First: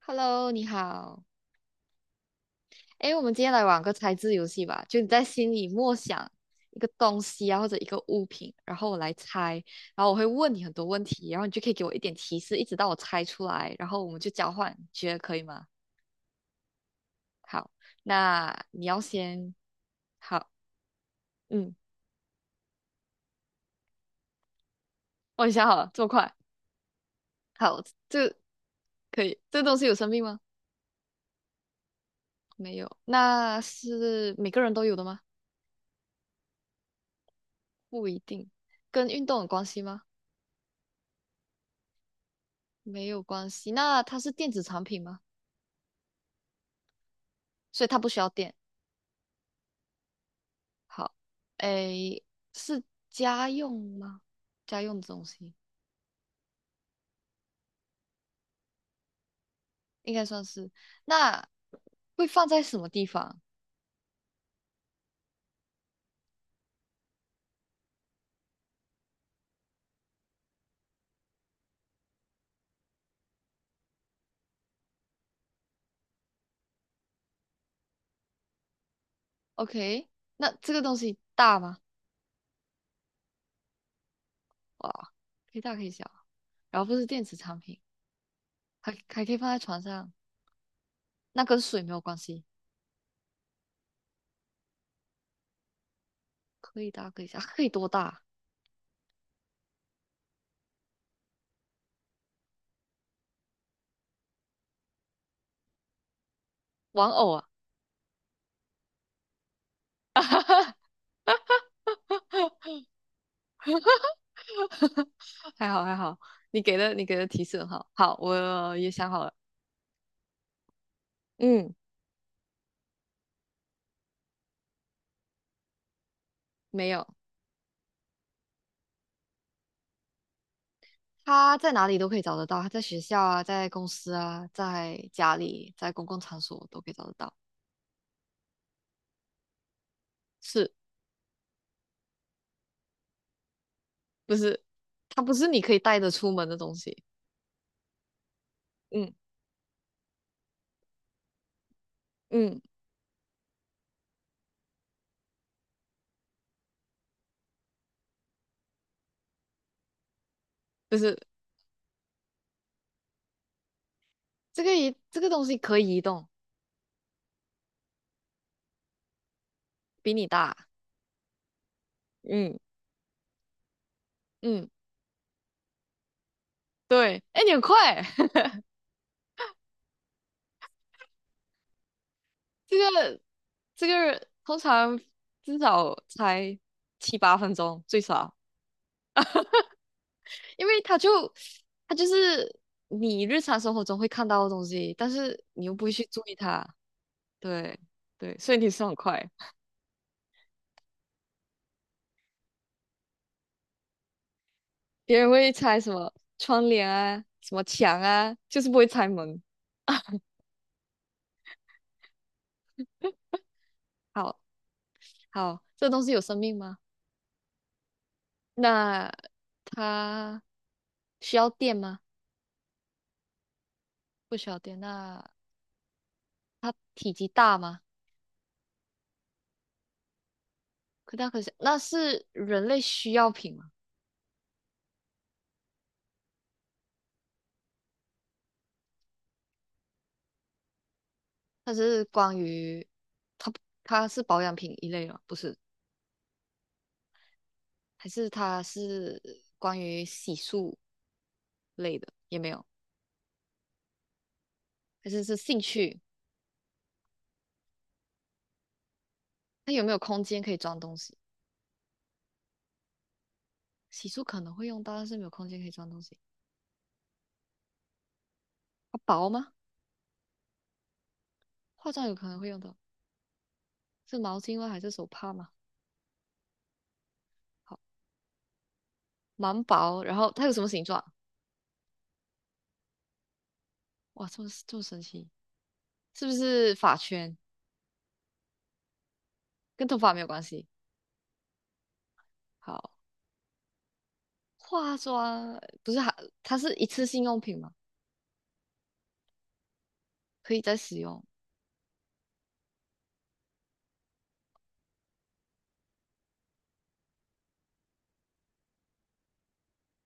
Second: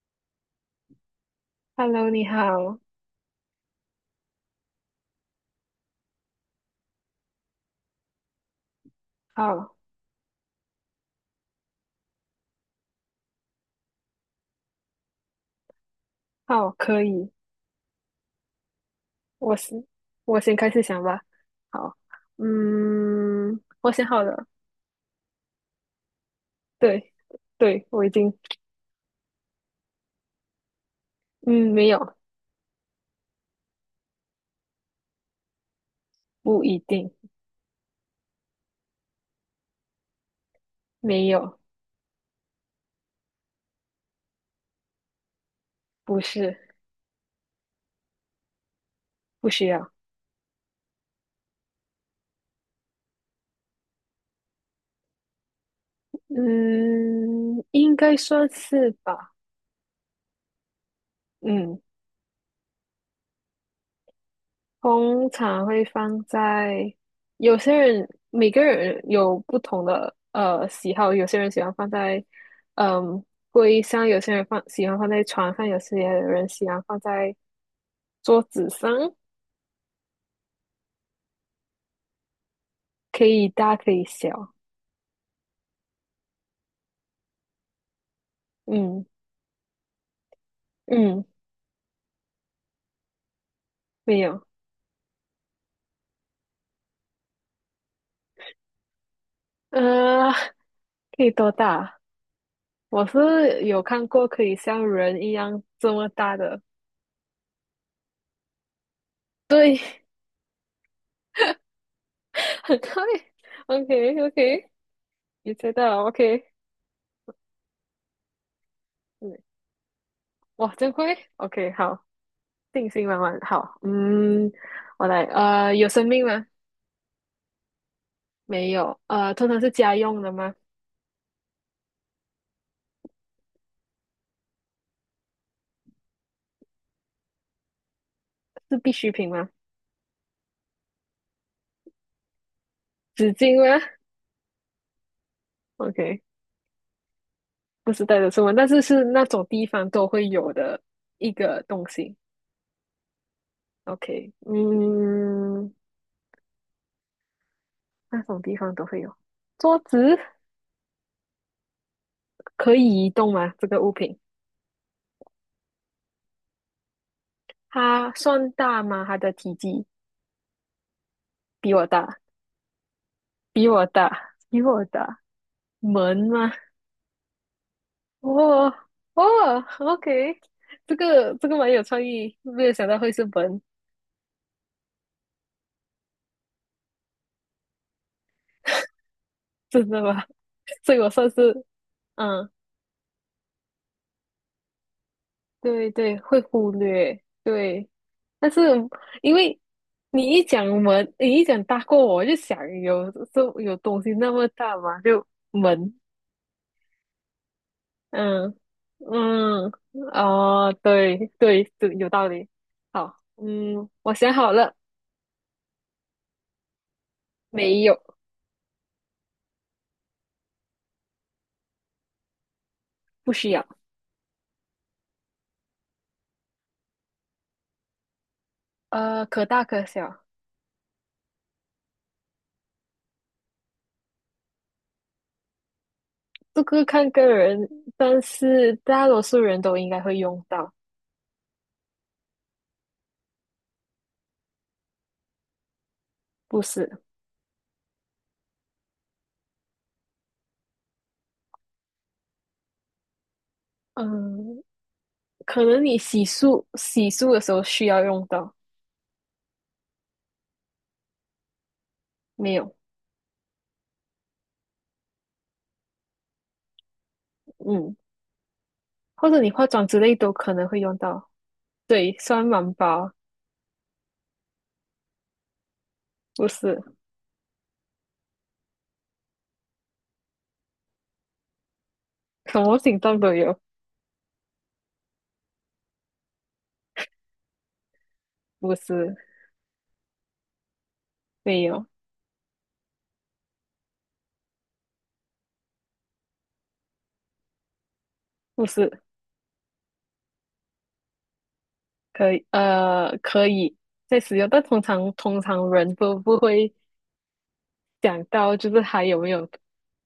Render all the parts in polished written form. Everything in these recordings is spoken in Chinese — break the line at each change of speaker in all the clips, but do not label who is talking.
Hello，你好。
Hello，你好，
诶，我们今天来玩个猜字游戏吧。就你在心里默想一个东西啊，或者一个物品，然后我来猜，
好，
然后我会问你很多问题，然后你就可以给我一点提示，一直到我猜出来，然后我们就交换，你觉得可以吗？
好，可以，
好，那你要先，
我是我
好，
先开始想吧。
嗯，
好，嗯，我想好了，
我已经想好了，这么快，
对，
好，
对，我已经，
这可以。这个东西有生命吗？
嗯，没有，
没有。那是每个人都有的吗？
不一定，
不一定。跟运动有关系吗？
没有，
没有关系。那它是电子产品吗？
不是，
所以它不需要电。
不需要，
好，诶，是家用吗？家用的东西
嗯，应该算是吧，
应该算是。那
嗯，
会放在什么地方
通常会放在有些人，每个人有不同的喜好，有些人喜欢放在嗯柜上，有些人放喜欢放在床上，有些人喜欢放在桌子上，
？OK，那这个东西大吗？
可以大可以小。
哇，可以大可以小。然后不是电子产品，还
嗯
还可以放在床上。
嗯，
那跟水没有关系，
没有，
可以大可以小，可以多大？
呃，可以多大？我是有看过可以像人一样这么大的，
玩偶啊，
对，很快，OK OK，你
还
猜
好还
到
好，
OK，
你给的提示很好。好，我也想好了。
嗯，哇，真快，OK，
嗯，
好。定心丸丸，好，嗯，我来，有生命吗？
没有。
没有，通常是家用的吗？
他在哪里都可以找得到，他在学校啊，在公司啊，在家里，在公共场所都可以找得到。
是必需品吗？
是
纸巾吗
不是？它不是你可以带着
？OK，
出门的东西。
不是带着出门，但是是
嗯
那种地方都会有的一个东西。
嗯，
OK，嗯，那种地方都会有。桌子
不是
可以移动吗？这个物品
这个移这个东西可以移动，
它算大吗？它的体积
比你大。
比我大，
嗯，
比我大，比
嗯，
我大。门吗？
对。哎，你很快，
哦哦，OK，这个蛮有创意，没有
这
想到会
个
是门，
这个通常至少才7、8分钟最少，
真的吗？
因 为
所
它
以
就
我算是，
它就
嗯，
是你日常生活中会看到的东西，但是你又不
对
会去
对，
注意
会
它。
忽略，
对
对。
对，
但
所以
是
你是很快，
因为你一讲门，你一讲大过我，我就想有这有东西那么大嘛，
别
就
人会拆什
门，
么窗帘啊，什么墙啊，
嗯
就是不会拆门。
嗯，哦，对对对，有道理。好，嗯，我想
好
好了，
好，这东西有生命吗？
没有，
那它需要电吗？
不需要，
不需要电。那它体积大吗？
可大可小，
可大可小。那是人类需要品吗？
这个看个人，但是大多数人都应该会用到，
它是它不它是保养品一类吗？不是，
不是？
还是它是关于洗漱类的？也没有，
嗯，
还是是兴
可能你
趣？
洗漱的时候需要用到，
它有没有空间可以装东西？
没有，
洗漱可能会用到，但是没有空间可以装东西。
嗯，
它薄
或者
吗？
你化妆之类都可能会用到。
化妆有
对，
可能
酸
会用
满
到，
包
是毛巾吗？还是手帕吗？
不是，
好，蛮薄。然后它有什么形状？
什么形状都有，
哇，这么神奇，是不是发圈？
不是，
跟头发没有关系。
没有，
好，化妆不是还它是一次性用品吗？
不是，
可以再使用，
可以，可以在使用，但通常人都不会想到，就是还有没有，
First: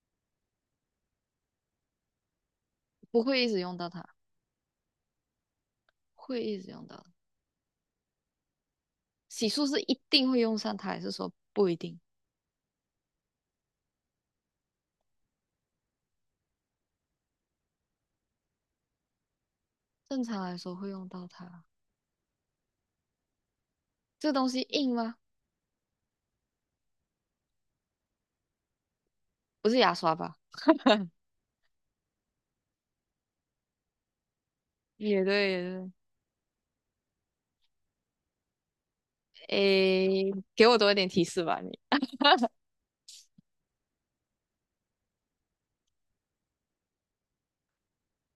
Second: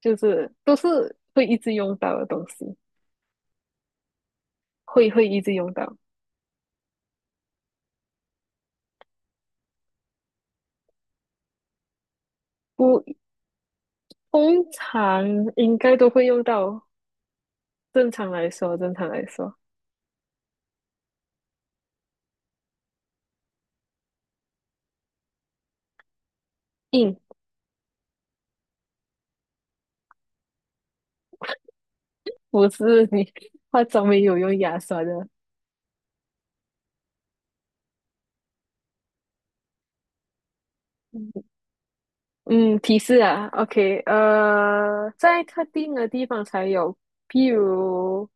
就是都是会一直用到的东西，
不会一直用到它，
会一直用到。
会一直用到。洗漱是一定会用上它，还是说不一定？
不，通常应该都会用到。正常来说，正常来说，
正常来说会用到它。这个东西硬吗？
嗯，
不是牙刷吧？
不是你 化妆没有用牙刷
也
的。
对，也对。诶，给我多一点提示吧，你。
嗯，提示啊，OK，在特定的地方才有，譬如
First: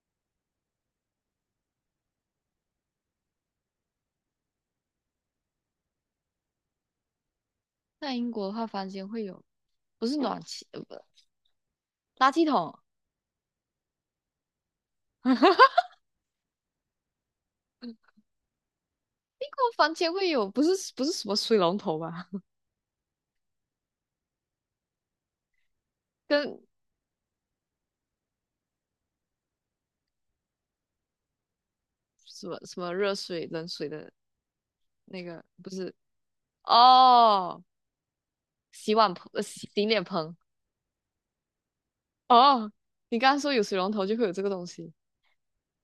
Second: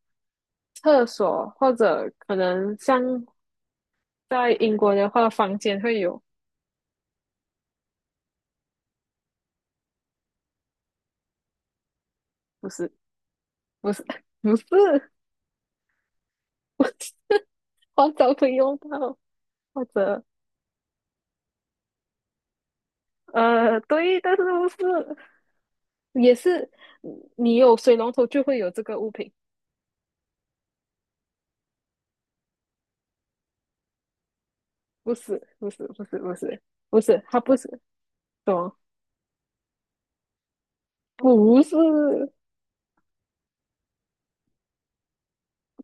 厕所，或者可能像在英国的话，房间会有，
在英国的话，房间会有，不是暖气，不，垃圾
不
桶。
是，不是，不是，不是，
英
化妆会用到，
国
或
房间
者
会有，不是不是什么水龙头吧？
对，但是不是。也
跟
是，嗯你有水龙头就会有这个物品，
什么什么热水、冷水的
不
那个
是，
不
不是，
是
不是，不是，不是，它不
哦，
是，什么？
洗碗盆、洗洗脸盆。
不是，
哦，你刚刚说有水龙头就会有这个东西，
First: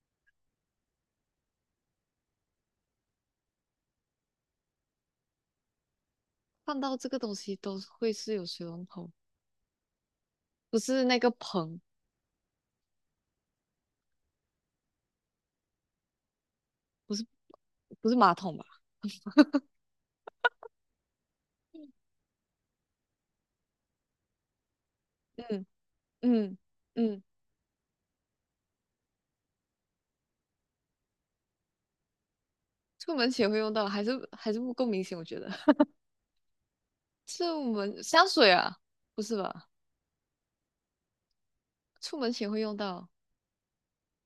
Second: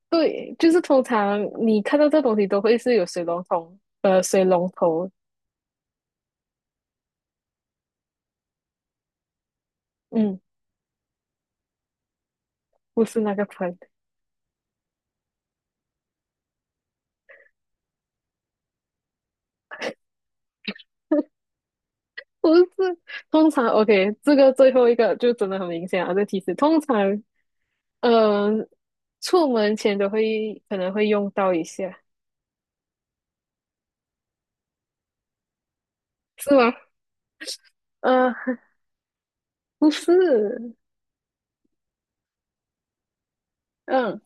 对，就是通常你看到这东西都会是有水龙头，呃，水龙头，
看到这个东西都会是有水龙头，
嗯，
不是那个盆，
不是那个盆，
不是不是马桶吧？
不是，通常，OK，这个最后一个就真的
嗯
很明显啊，这提示，
嗯
通常，
嗯，
嗯、呃出门前都会可能会用到一下，
出门前会用到，还是还是不够明显，我觉得。
是吗？
这我们香水
嗯，
啊，不是吧？
不是，
出门前会用到，
嗯、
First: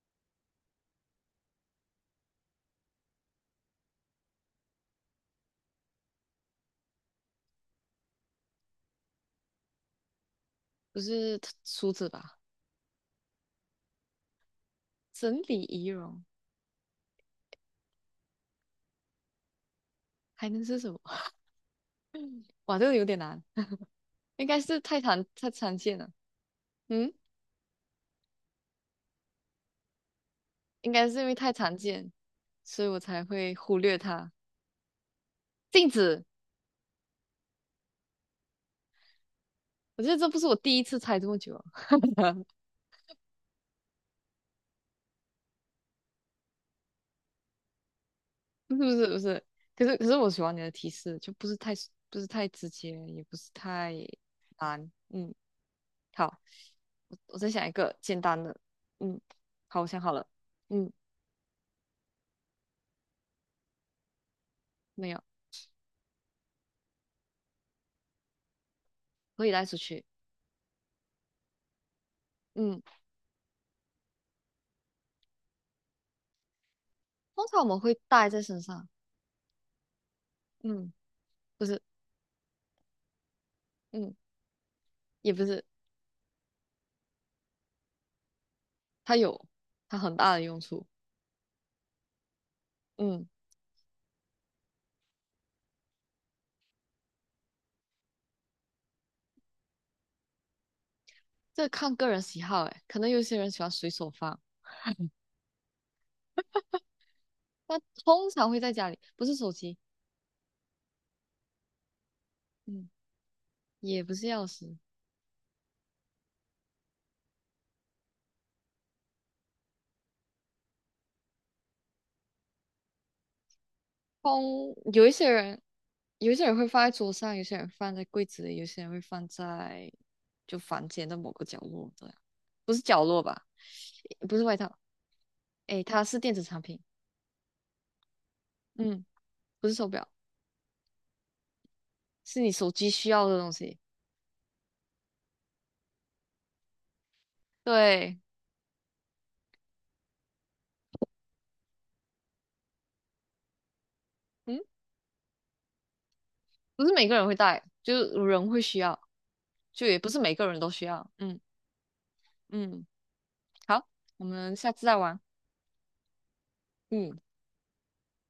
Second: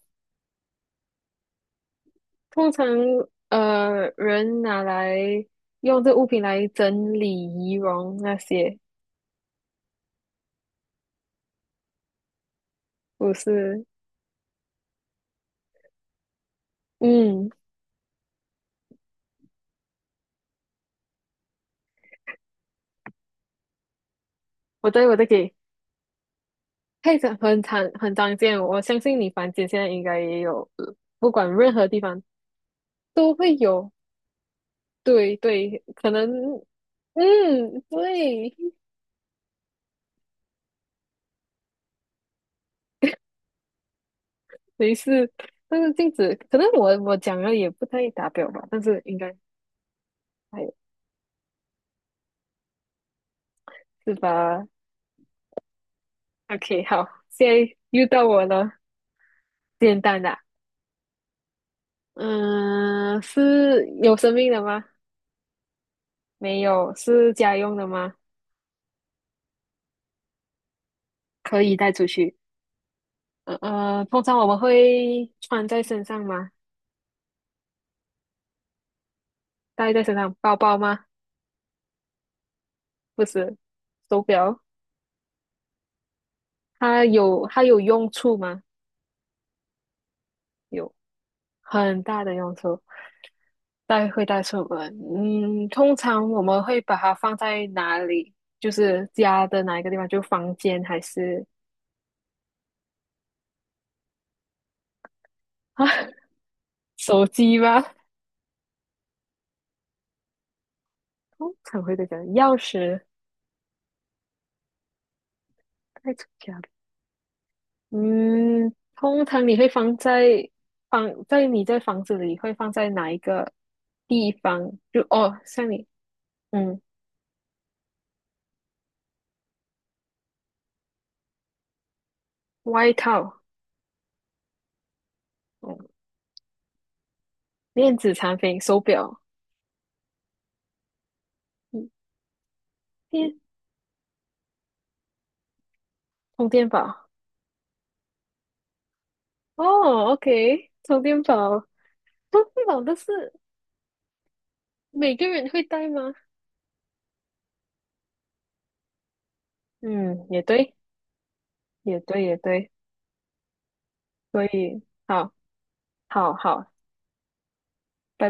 通常人拿来用这物品来整理仪容那些，
不是梳子吧？
不是？
整理仪容
嗯，
还能是什么？哇，这个有点难，应该是太
我
常
在
太
给，
常见了。嗯，
配着很常见，我相信你房间现在应该也有，
应该是因
不
为太
管任
常
何地
见，
方
所以我才
都会
会忽
有。
略它。
对对，
镜
可
子，
能嗯，对，
我觉得这不是我第一次猜这么久啊，
没事。但是镜子，可能我讲了也不太达标吧，
不是
但
不
是
是
应
不
该
是，可是我喜欢你
还
的
有
提示，就不是太不是太直接，也不是太
是吧
难。嗯，好。
？OK，好，
我
现
在想一
在
个
又
简
到
单
我
的，
了，
嗯，好，我
简
想好
单
了，
的。
嗯，
嗯、是有生命的吗？
没有，
没有，是家用的吗？
可以带出去，
可以带出去。
嗯，
通常我们会穿在身上吗？
通常我们会带在身上，
戴在身上，包包
嗯，
吗？
不是，
不是，
嗯，
手表。
也不是，
它有用处吗？
它有它很大的用处，
有很大的用处，
嗯，
带会带出门。嗯，通常我们会把它放在哪里？就是家的哪一个地方？就房间还是
这看个人喜好，诶，可能有些人喜欢随手放，
啊 手机
那
吗？
通常会在家里，不是手机，
通常会在家，钥
嗯，
匙
也不是钥匙，
带出家嗯，通常你会放在你在房子里会放在哪一个地
通
方？就
有一些
哦，
人，
像你，
有一些人会
嗯，
放在桌上，有些人放在柜子里，有些人会放在就房间的某个角落，这样，不是
外
角落
套，
吧，不是外套。
嗯，
诶，它是电子产品，
电子产品，手
嗯，
表，
不是手表，
嗯，
是你手机需要的
电
东西。
充电宝。
对，
哦，OK，充电宝，充电宝都是
嗯，
每个人会带吗？
不是每个人会带，就是人会需要，就也不是
嗯，
每
也
个人都
对，
需要。嗯
也对，也对，
嗯，好，我
所
们下
以
次再玩。
好，好，好，
嗯。
拜拜。